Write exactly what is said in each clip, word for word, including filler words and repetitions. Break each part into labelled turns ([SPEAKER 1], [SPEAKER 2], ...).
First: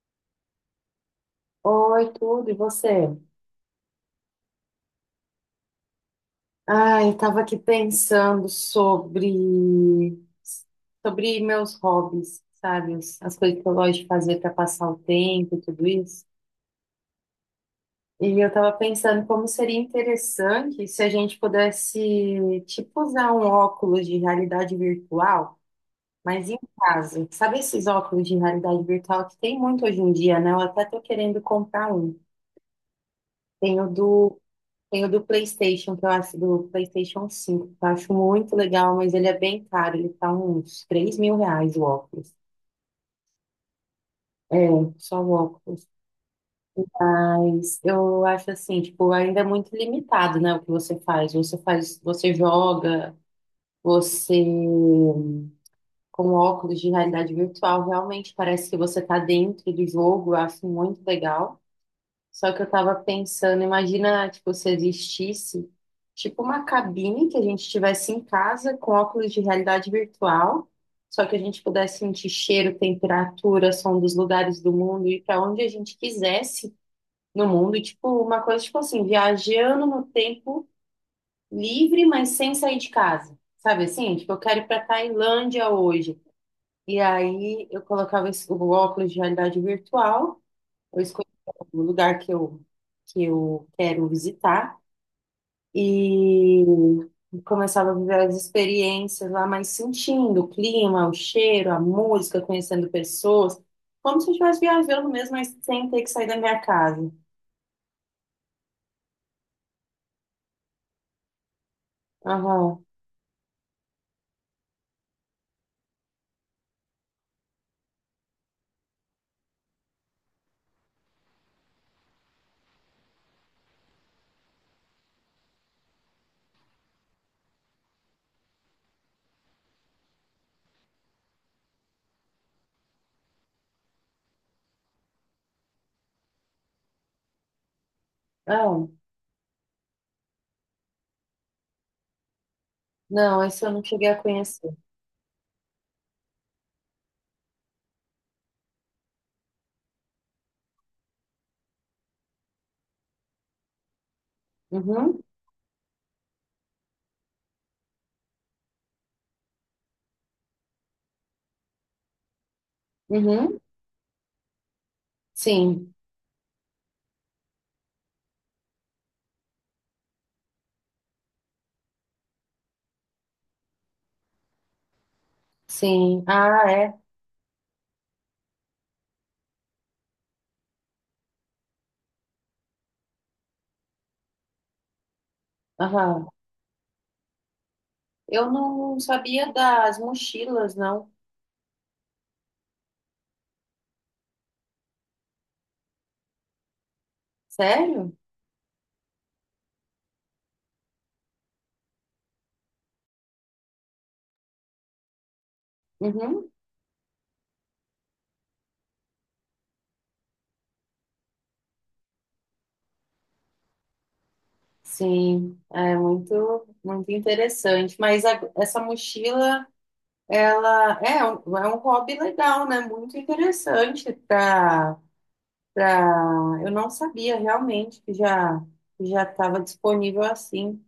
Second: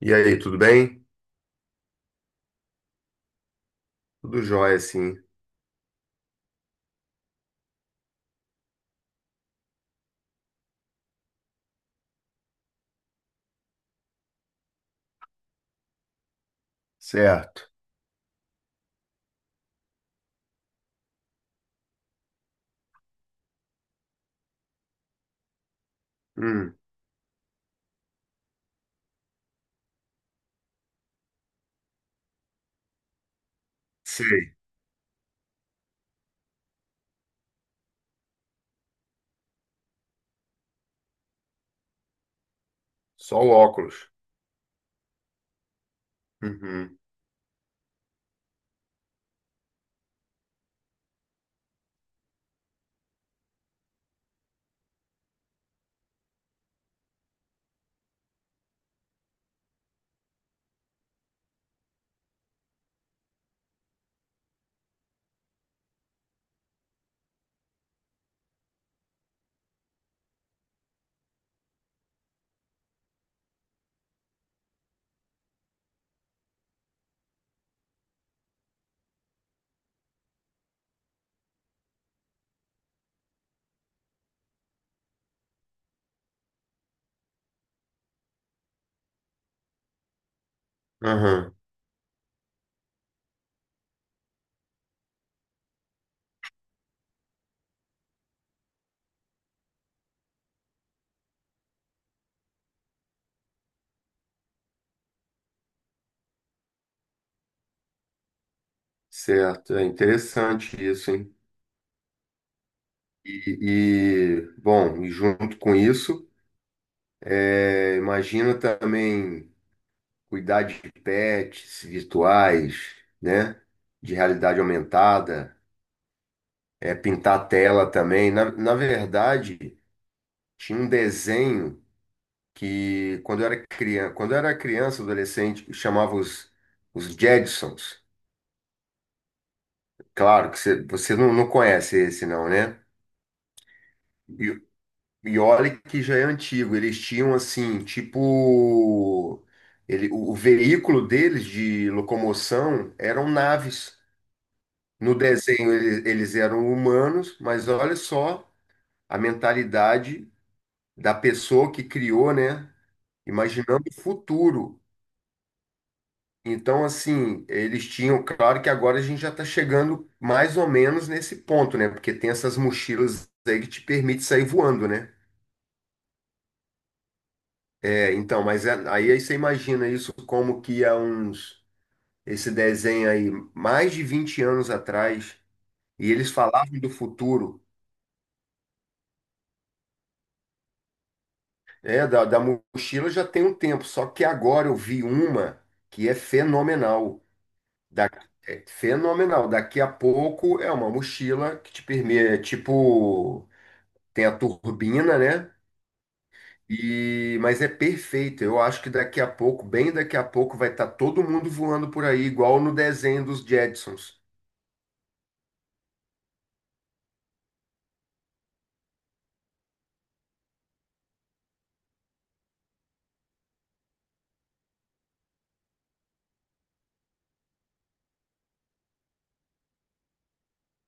[SPEAKER 1] E aí, tudo bem?
[SPEAKER 2] Oi, tudo, e você?
[SPEAKER 1] Tudo jóia, sim.
[SPEAKER 2] Ai, eu tava aqui pensando sobre sobre meus hobbies, sabe? As as coisas que eu gosto de fazer para passar o tempo e tudo isso.
[SPEAKER 1] Certo.
[SPEAKER 2] E eu tava pensando como seria interessante se a gente pudesse, tipo, usar um óculos de realidade virtual, mas em
[SPEAKER 1] Hum,
[SPEAKER 2] casa. Sabe esses óculos de realidade virtual que tem muito hoje em dia, né? Eu até tô querendo comprar um. Tem o do
[SPEAKER 1] sei.
[SPEAKER 2] Tem o do PlayStation, que eu acho, do PlayStation cinco, que eu acho muito legal, mas ele é bem caro, ele tá uns três mil reais o óculos.
[SPEAKER 1] Só o óculos.
[SPEAKER 2] É, só o óculos.
[SPEAKER 1] Uhum.
[SPEAKER 2] Mas eu acho assim, tipo, ainda é muito limitado, né, o que você faz. Você faz, você joga, você com óculos de realidade virtual, realmente parece que você tá dentro do jogo, eu acho muito legal. Só que eu tava pensando, imagina, tipo, se existisse, tipo, uma cabine que a gente tivesse em casa com óculos de realidade virtual, só que a gente pudesse sentir cheiro, temperatura, som dos lugares do mundo e para onde a gente quisesse no mundo, e, tipo, uma coisa, tipo assim, viajando no tempo livre, mas sem sair de casa. Sabe assim? Tipo, eu quero ir para Tailândia hoje. E aí eu colocava esse- o óculos de realidade virtual. Eu escolhi
[SPEAKER 1] Aham.
[SPEAKER 2] o lugar que eu, que eu quero visitar e começava a viver as experiências lá, mas sentindo o clima, o cheiro, a música, conhecendo pessoas, como se eu estivesse viajando mesmo, mas sem ter que sair da minha casa.
[SPEAKER 1] Certo. É interessante isso, hein?
[SPEAKER 2] Aham.
[SPEAKER 1] E, e, bom, e junto com isso, é, imagina também cuidar de pets virtuais, né? De realidade aumentada, é pintar a tela também. Na, na verdade, tinha um desenho. Que quando eu era criança, quando eu era criança, adolescente, chamava os, os Jetsons.
[SPEAKER 2] Ah,
[SPEAKER 1] Claro que você, você não, não conhece esse não, né?
[SPEAKER 2] não, esse eu não cheguei a
[SPEAKER 1] E,
[SPEAKER 2] conhecer.
[SPEAKER 1] e olha que já é antigo. Eles tinham assim, tipo, ele, o, o veículo deles de locomoção eram naves. No
[SPEAKER 2] Uhum,
[SPEAKER 1] desenho eles, eles eram humanos, mas olha só a mentalidade da pessoa que criou, né?
[SPEAKER 2] uhum,
[SPEAKER 1] Imaginando o futuro.
[SPEAKER 2] sim,
[SPEAKER 1] Então, assim, eles tinham, claro que agora a gente já está chegando mais ou menos nesse ponto, né? Porque tem essas mochilas aí que te permite sair voando, né?
[SPEAKER 2] sim. Ah, é.
[SPEAKER 1] É, então, mas é- aí, aí você imagina isso como que há uns, esse desenho aí, mais de vinte anos atrás, e
[SPEAKER 2] Aham.
[SPEAKER 1] eles falavam do futuro,
[SPEAKER 2] Eu não sabia das mochilas, não.
[SPEAKER 1] é, da, da mochila já tem um tempo, só que agora eu vi uma que é fenomenal. Da,
[SPEAKER 2] Sério?
[SPEAKER 1] é fenomenal. Daqui a pouco é uma mochila que te permite, é tipo. Tem a turbina, né?
[SPEAKER 2] Uhum.
[SPEAKER 1] E, mas é perfeito. Eu acho que daqui a pouco, bem daqui a pouco, vai estar todo mundo voando por aí, igual no desenho dos Jetsons.
[SPEAKER 2] Sim, é muito, muito interessante. Mas a- essa mochila, ela é um, é um hobby legal, né? Muito interessante para para eu não sabia realmente que já que já estava disponível assim,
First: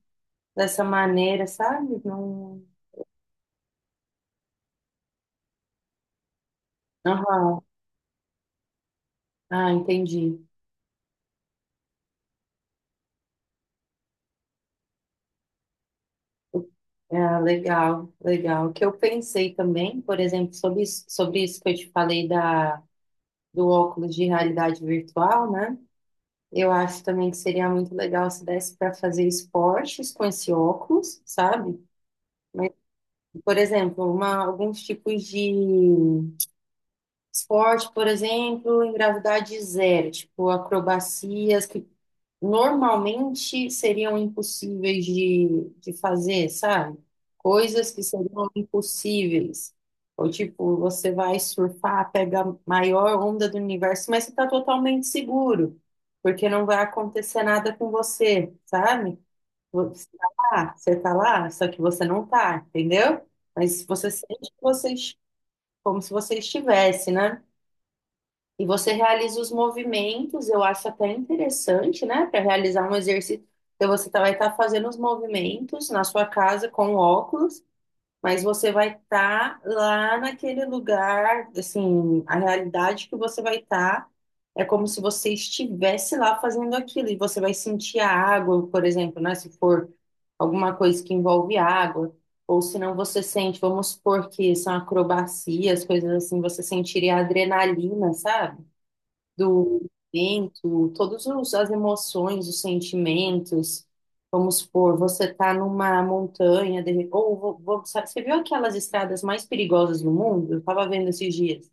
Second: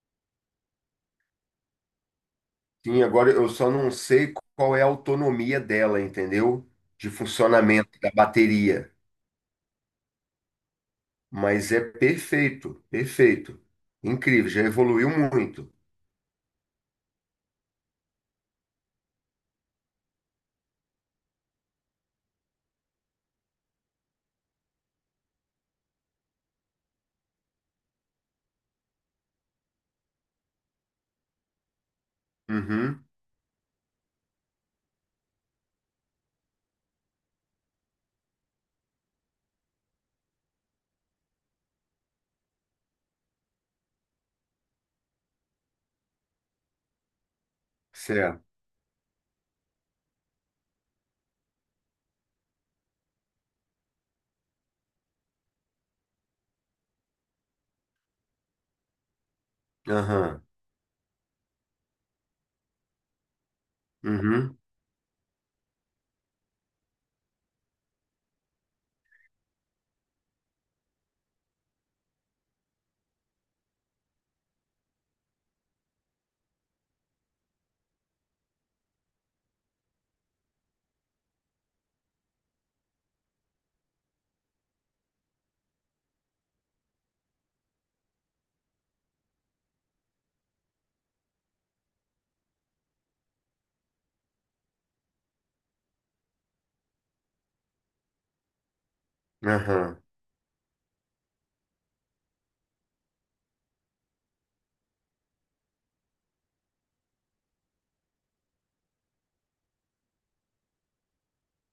[SPEAKER 2] dessa maneira, sabe? Não,
[SPEAKER 1] Sim, agora eu só não sei qual é a autonomia dela, entendeu? De
[SPEAKER 2] aham.
[SPEAKER 1] funcionamento da bateria.
[SPEAKER 2] Ah, entendi.
[SPEAKER 1] Mas é perfeito, perfeito. Incrível, já evoluiu muito.
[SPEAKER 2] É, legal, legal. O que eu pensei também, por exemplo, sobre, isso- sobre isso que eu te falei da, do óculos de realidade virtual, né? Eu acho também que seria muito legal se desse para fazer esportes com esse óculos, sabe?
[SPEAKER 1] Uhum,
[SPEAKER 2] Por exemplo, uma, alguns tipos de esporte, por exemplo, em gravidade zero, tipo acrobacias que normalmente seriam impossíveis de, de fazer, sabe? Coisas que
[SPEAKER 1] certo.
[SPEAKER 2] seriam impossíveis. Ou tipo, você vai surfar, pega a maior onda do universo, mas você está totalmente seguro, porque não vai acontecer nada com você, sabe? Você tá
[SPEAKER 1] Aham,
[SPEAKER 2] lá, você tá lá, só que você não tá, entendeu? Mas você sente
[SPEAKER 1] uhum,
[SPEAKER 2] que você, est- como se você estivesse, né? E você realiza os movimentos, eu acho até interessante, né? Para realizar um exercício, então você tá- vai estar fazendo os movimentos na sua casa com óculos, mas você vai estar lá naquele lugar, assim, a realidade que você vai estar é como se você estivesse lá fazendo aquilo, e você vai sentir a água, por exemplo, né? Se for alguma coisa que envolve água, ou se não você sente, vamos supor que são acrobacias, coisas assim, você sentiria a adrenalina, sabe? Do
[SPEAKER 1] aham.
[SPEAKER 2] momento, todas as emoções, os sentimentos. Vamos supor, você está numa montanha, de- re- ou vo- vo- sabe, você viu aquelas estradas mais perigosas do mundo? Eu estava vendo esses dias.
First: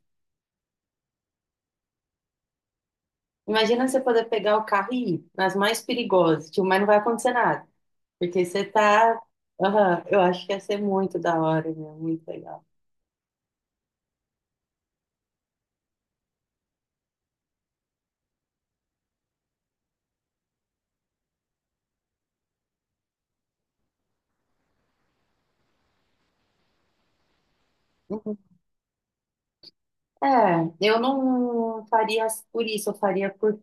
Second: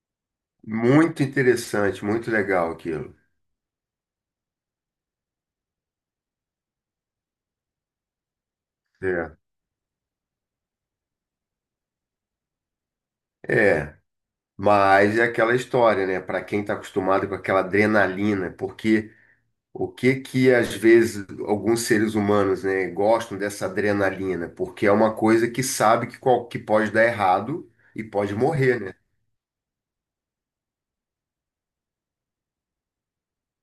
[SPEAKER 1] Muito interessante, muito legal aquilo.
[SPEAKER 2] Imagina você poder pegar o carro e ir nas mais perigosas, tipo, mas não vai acontecer nada, porque você está.
[SPEAKER 1] Certo.
[SPEAKER 2] Aham, eu acho que ia ser muito da hora, meu, muito legal.
[SPEAKER 1] É. Mas é aquela história, né? Para quem está acostumado com aquela adrenalina, porque o que que às vezes alguns seres humanos, né, gostam dessa adrenalina? Porque é uma coisa que sabe que, qual, que pode dar errado e pode
[SPEAKER 2] Uhum.
[SPEAKER 1] morrer, né?
[SPEAKER 2] É, eu não faria por isso, eu faria por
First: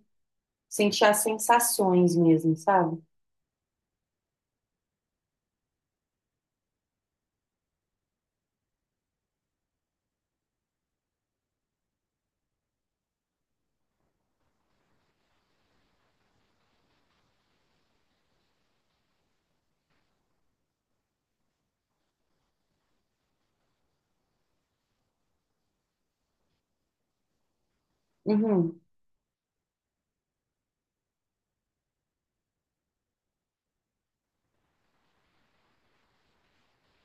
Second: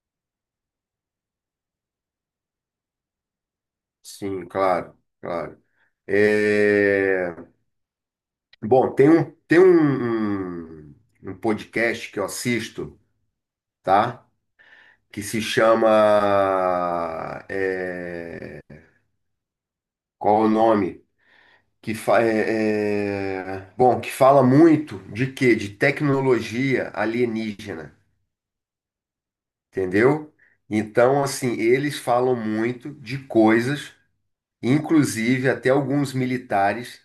[SPEAKER 2] sentir as sensações mesmo, sabe?
[SPEAKER 1] Sim, claro, claro. É, bom, tem um, tem um, um, um podcast que eu assisto, tá? Que se chama. é, Qual é o nome? Que fa é, é- Bom, que fala muito de quê? De tecnologia alienígena,
[SPEAKER 2] Uhum.
[SPEAKER 1] entendeu? Então, assim, eles falam muito de coisas, inclusive até alguns militares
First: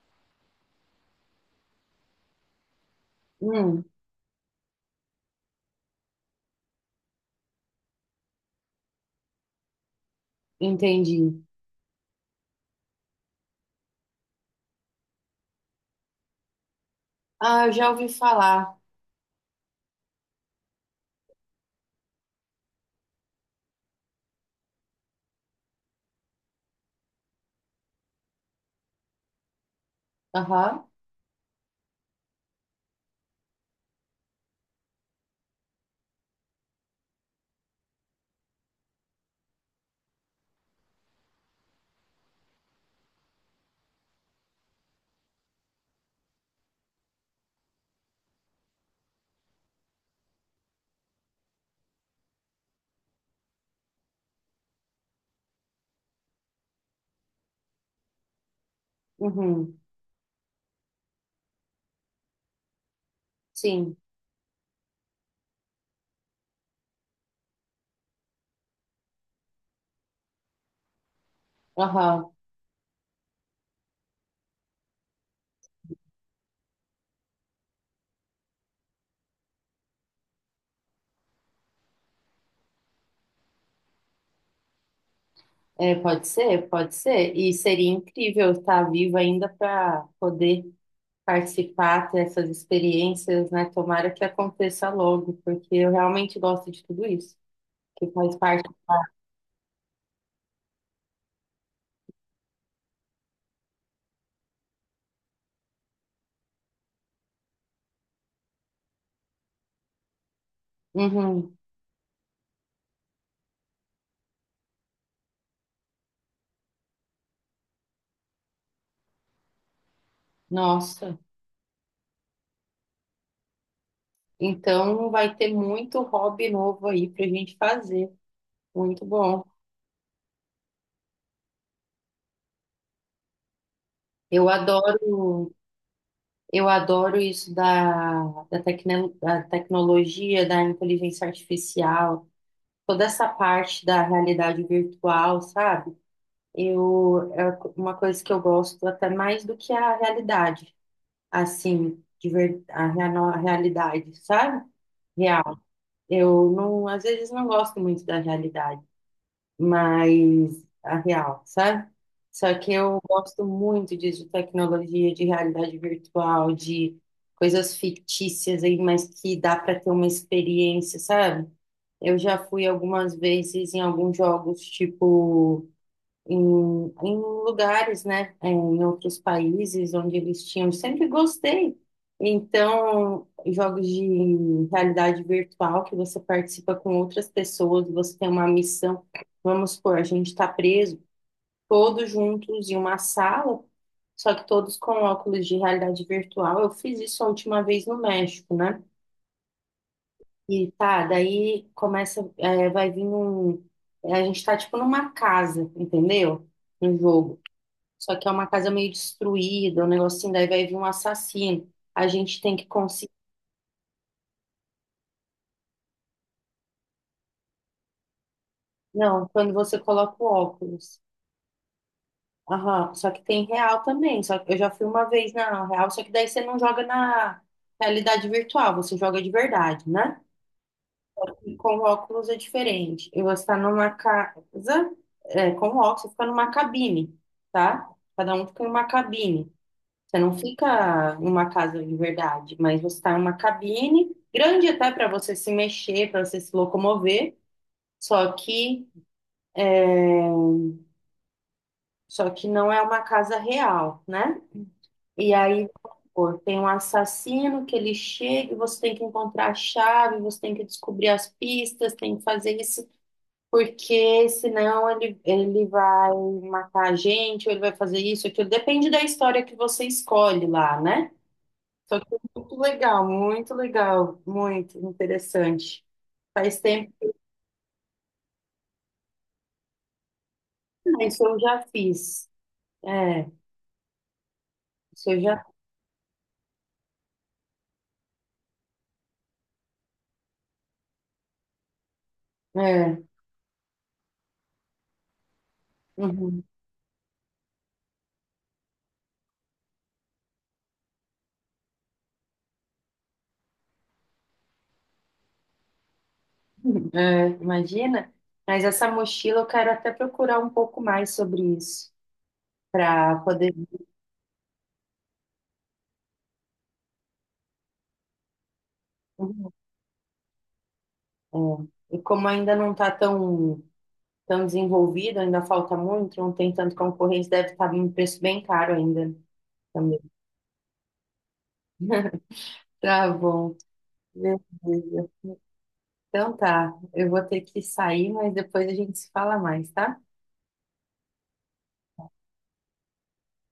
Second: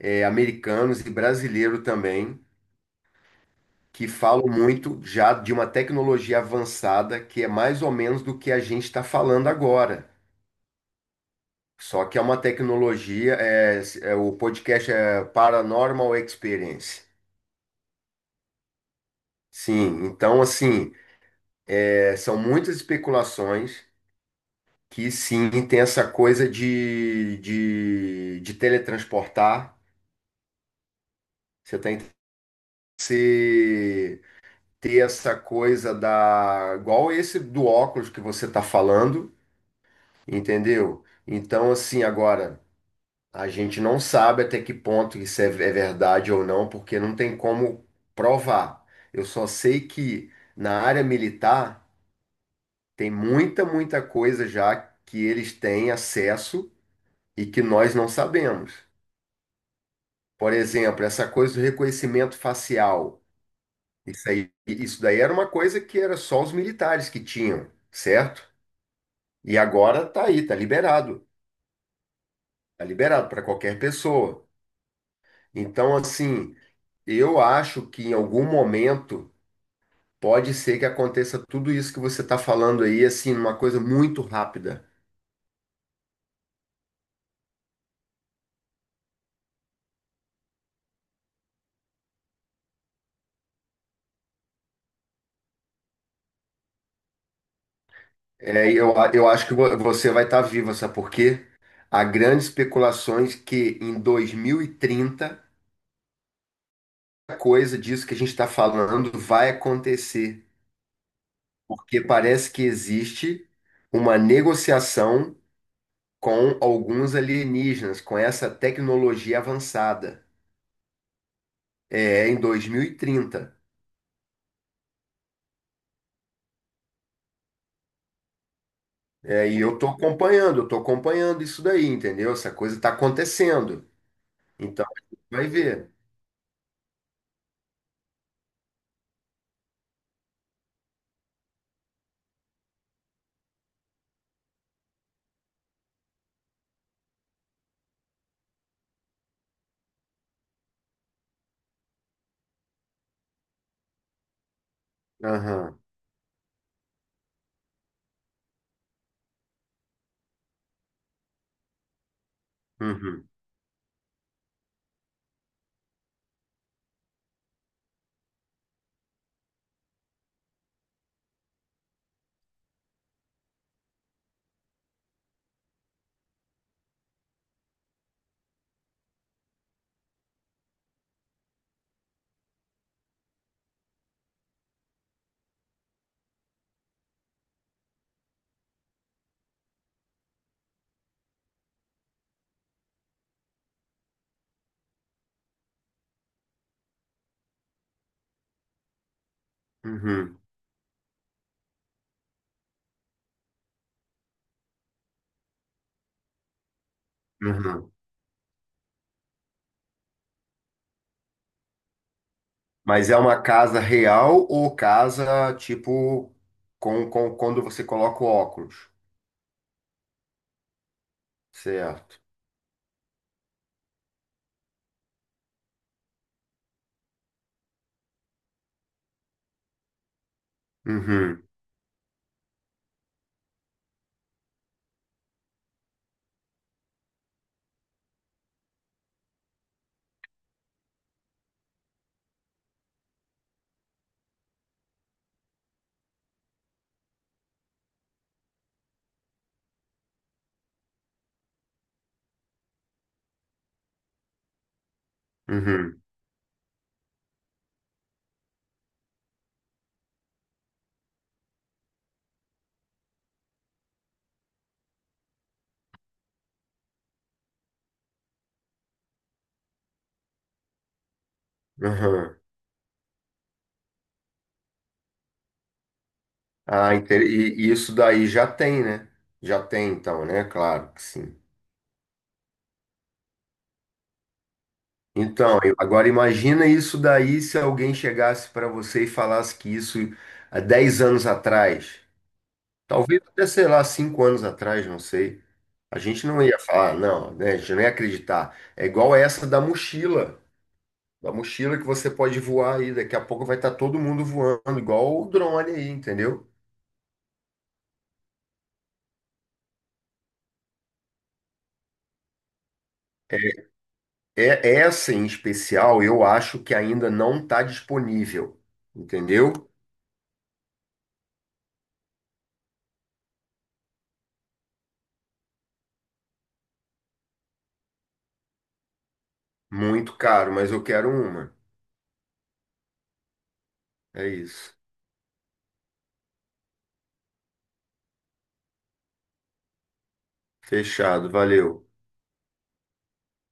[SPEAKER 1] é, americanos e brasileiros também,
[SPEAKER 2] Uhum.
[SPEAKER 1] que falam muito já de uma tecnologia avançada que é mais ou menos do que a gente está falando agora.
[SPEAKER 2] Entendi.
[SPEAKER 1] Só que é uma tecnologia, é, é, o podcast é Paranormal Experience.
[SPEAKER 2] Ah, eu já ouvi falar.
[SPEAKER 1] Sim, então assim. É, são muitas especulações que sim tem essa coisa de, de, de teletransportar.
[SPEAKER 2] Aham.
[SPEAKER 1] Você tem que se- ter essa coisa da. Igual esse do óculos que você está falando, entendeu? Então, assim, agora, a gente não sabe até que ponto isso é, é verdade ou não, porque não tem como provar. Eu só sei que na área militar tem muita, muita coisa já que eles têm acesso e que nós não sabemos.
[SPEAKER 2] Uhum.
[SPEAKER 1] Por exemplo, essa coisa do reconhecimento facial.
[SPEAKER 2] Sim.
[SPEAKER 1] Isso aí, isso daí era uma coisa que era só os militares que tinham, certo? E agora tá aí, tá liberado.
[SPEAKER 2] Aham.
[SPEAKER 1] Tá liberado para qualquer pessoa. Então, assim, eu acho que em algum momento pode ser que aconteça tudo isso que você está falando aí, assim, uma coisa muito rápida.
[SPEAKER 2] É, pode ser, pode ser. E seria incrível estar viva ainda para poder participar, ter essas experiências, né? Tomara que aconteça logo, porque eu realmente gosto de tudo isso, que faz parte.
[SPEAKER 1] É, eu, a- eu acho que vo- você vai estar viva, sabe por quê? Há grandes especulações que em dois mil e trinta coisa disso que a gente está falando vai acontecer,
[SPEAKER 2] Uhum.
[SPEAKER 1] porque parece que existe uma negociação com alguns alienígenas, com essa tecnologia avançada,
[SPEAKER 2] Nossa.
[SPEAKER 1] é, em dois mil e trinta.
[SPEAKER 2] Então vai ter muito hobby novo aí pra gente fazer. Muito bom.
[SPEAKER 1] É, e eu estou acompanhando, eu estou acompanhando isso daí, entendeu? Essa coisa está acontecendo.
[SPEAKER 2] Eu
[SPEAKER 1] Então, a gente vai
[SPEAKER 2] adoro.
[SPEAKER 1] ver.
[SPEAKER 2] Eu adoro isso da, da, tecno- da tecnologia, da inteligência artificial, toda essa parte da realidade virtual, sabe? Eu, é uma coisa que eu gosto até mais do que a realidade, assim, de ver, a, rea- a realidade, sabe? Real.
[SPEAKER 1] Aham,
[SPEAKER 2] Eu não, às vezes não gosto muito da realidade mais a real, sabe? Só que eu
[SPEAKER 1] uhum,
[SPEAKER 2] gosto muito disso, de tecnologia, de realidade virtual, de coisas fictícias aí, mas que dá para ter uma experiência, sabe? Eu já fui algumas vezes em alguns jogos, tipo em, em lugares, né, eh, em outros países onde eles tinham. Sempre gostei. Então, jogos de realidade virtual que você participa com outras pessoas, você tem uma missão. Vamos supor, a gente está preso todos juntos em uma sala, só que todos com óculos de realidade virtual. Eu fiz isso a última vez no México, né?
[SPEAKER 1] uhum,
[SPEAKER 2] E tá, daí começa, eh, vai vir um. A gente tá tipo numa casa, entendeu? No jogo.
[SPEAKER 1] uhum.
[SPEAKER 2] Só que é uma casa meio destruída, um negocinho, daí vai vir um assassino. A gente tem que
[SPEAKER 1] Mas
[SPEAKER 2] conseguir.
[SPEAKER 1] é uma casa real ou casa, tipo, com, com, quando você coloca o óculos?
[SPEAKER 2] Não, quando você coloca o óculos.
[SPEAKER 1] Certo.
[SPEAKER 2] Aham, só que tem real também. Só que eu já fui uma vez na real, só que daí você não joga na realidade virtual, você joga de verdade, né?
[SPEAKER 1] Uhum,
[SPEAKER 2] E com óculos é diferente. E você está numa casa, é, com óculos, você fica numa cabine, tá? Cada um fica em uma cabine. Você não fica em uma casa de verdade, mas você está em uma cabine grande até para você se mexer, para você se locomover, só que só que não é uma casa real, né? E aí,
[SPEAKER 1] uhum,
[SPEAKER 2] pô, tem um assassino que ele chega e você tem que encontrar a chave, você tem que descobrir as pistas, tem que fazer isso, porque senão ele, ele vai matar a gente, ou ele vai fazer isso, aquilo. Depende da história que você escolhe lá, né? Só que é
[SPEAKER 1] uhum.
[SPEAKER 2] muito legal, muito legal, muito interessante. Faz tempo,
[SPEAKER 1] Ah, inter- e, e isso daí já tem, né? Já tem, então, né? Claro que
[SPEAKER 2] mas isso
[SPEAKER 1] sim.
[SPEAKER 2] eu já fiz. É, isso eu já.
[SPEAKER 1] Então, eu- agora imagina isso daí se alguém chegasse para você e falasse que isso há dez anos atrás,
[SPEAKER 2] É,
[SPEAKER 1] talvez até, sei lá, cinco anos atrás, não sei. A gente não
[SPEAKER 2] uhum,
[SPEAKER 1] ia falar, não, né? A gente não ia acreditar. É igual essa da mochila, da mochila que você pode voar aí, daqui a pouco vai estar todo mundo voando, igual o drone aí, entendeu?
[SPEAKER 2] é, imagina. Mas essa mochila eu quero até procurar um pouco mais sobre isso, para poder.
[SPEAKER 1] É, é, essa em especial, eu acho que ainda não está disponível,
[SPEAKER 2] Uhum,
[SPEAKER 1] entendeu?
[SPEAKER 2] é. E como ainda não está tão, tão desenvolvido, ainda falta muito, não tem tanto concorrência, deve estar um preço bem caro ainda também.
[SPEAKER 1] Muito caro, mas eu quero uma.
[SPEAKER 2] Tá bom.
[SPEAKER 1] É isso.
[SPEAKER 2] Beleza. Então tá, eu vou ter que sair, mas depois a gente se fala mais, tá?
[SPEAKER 1] Fechado, valeu.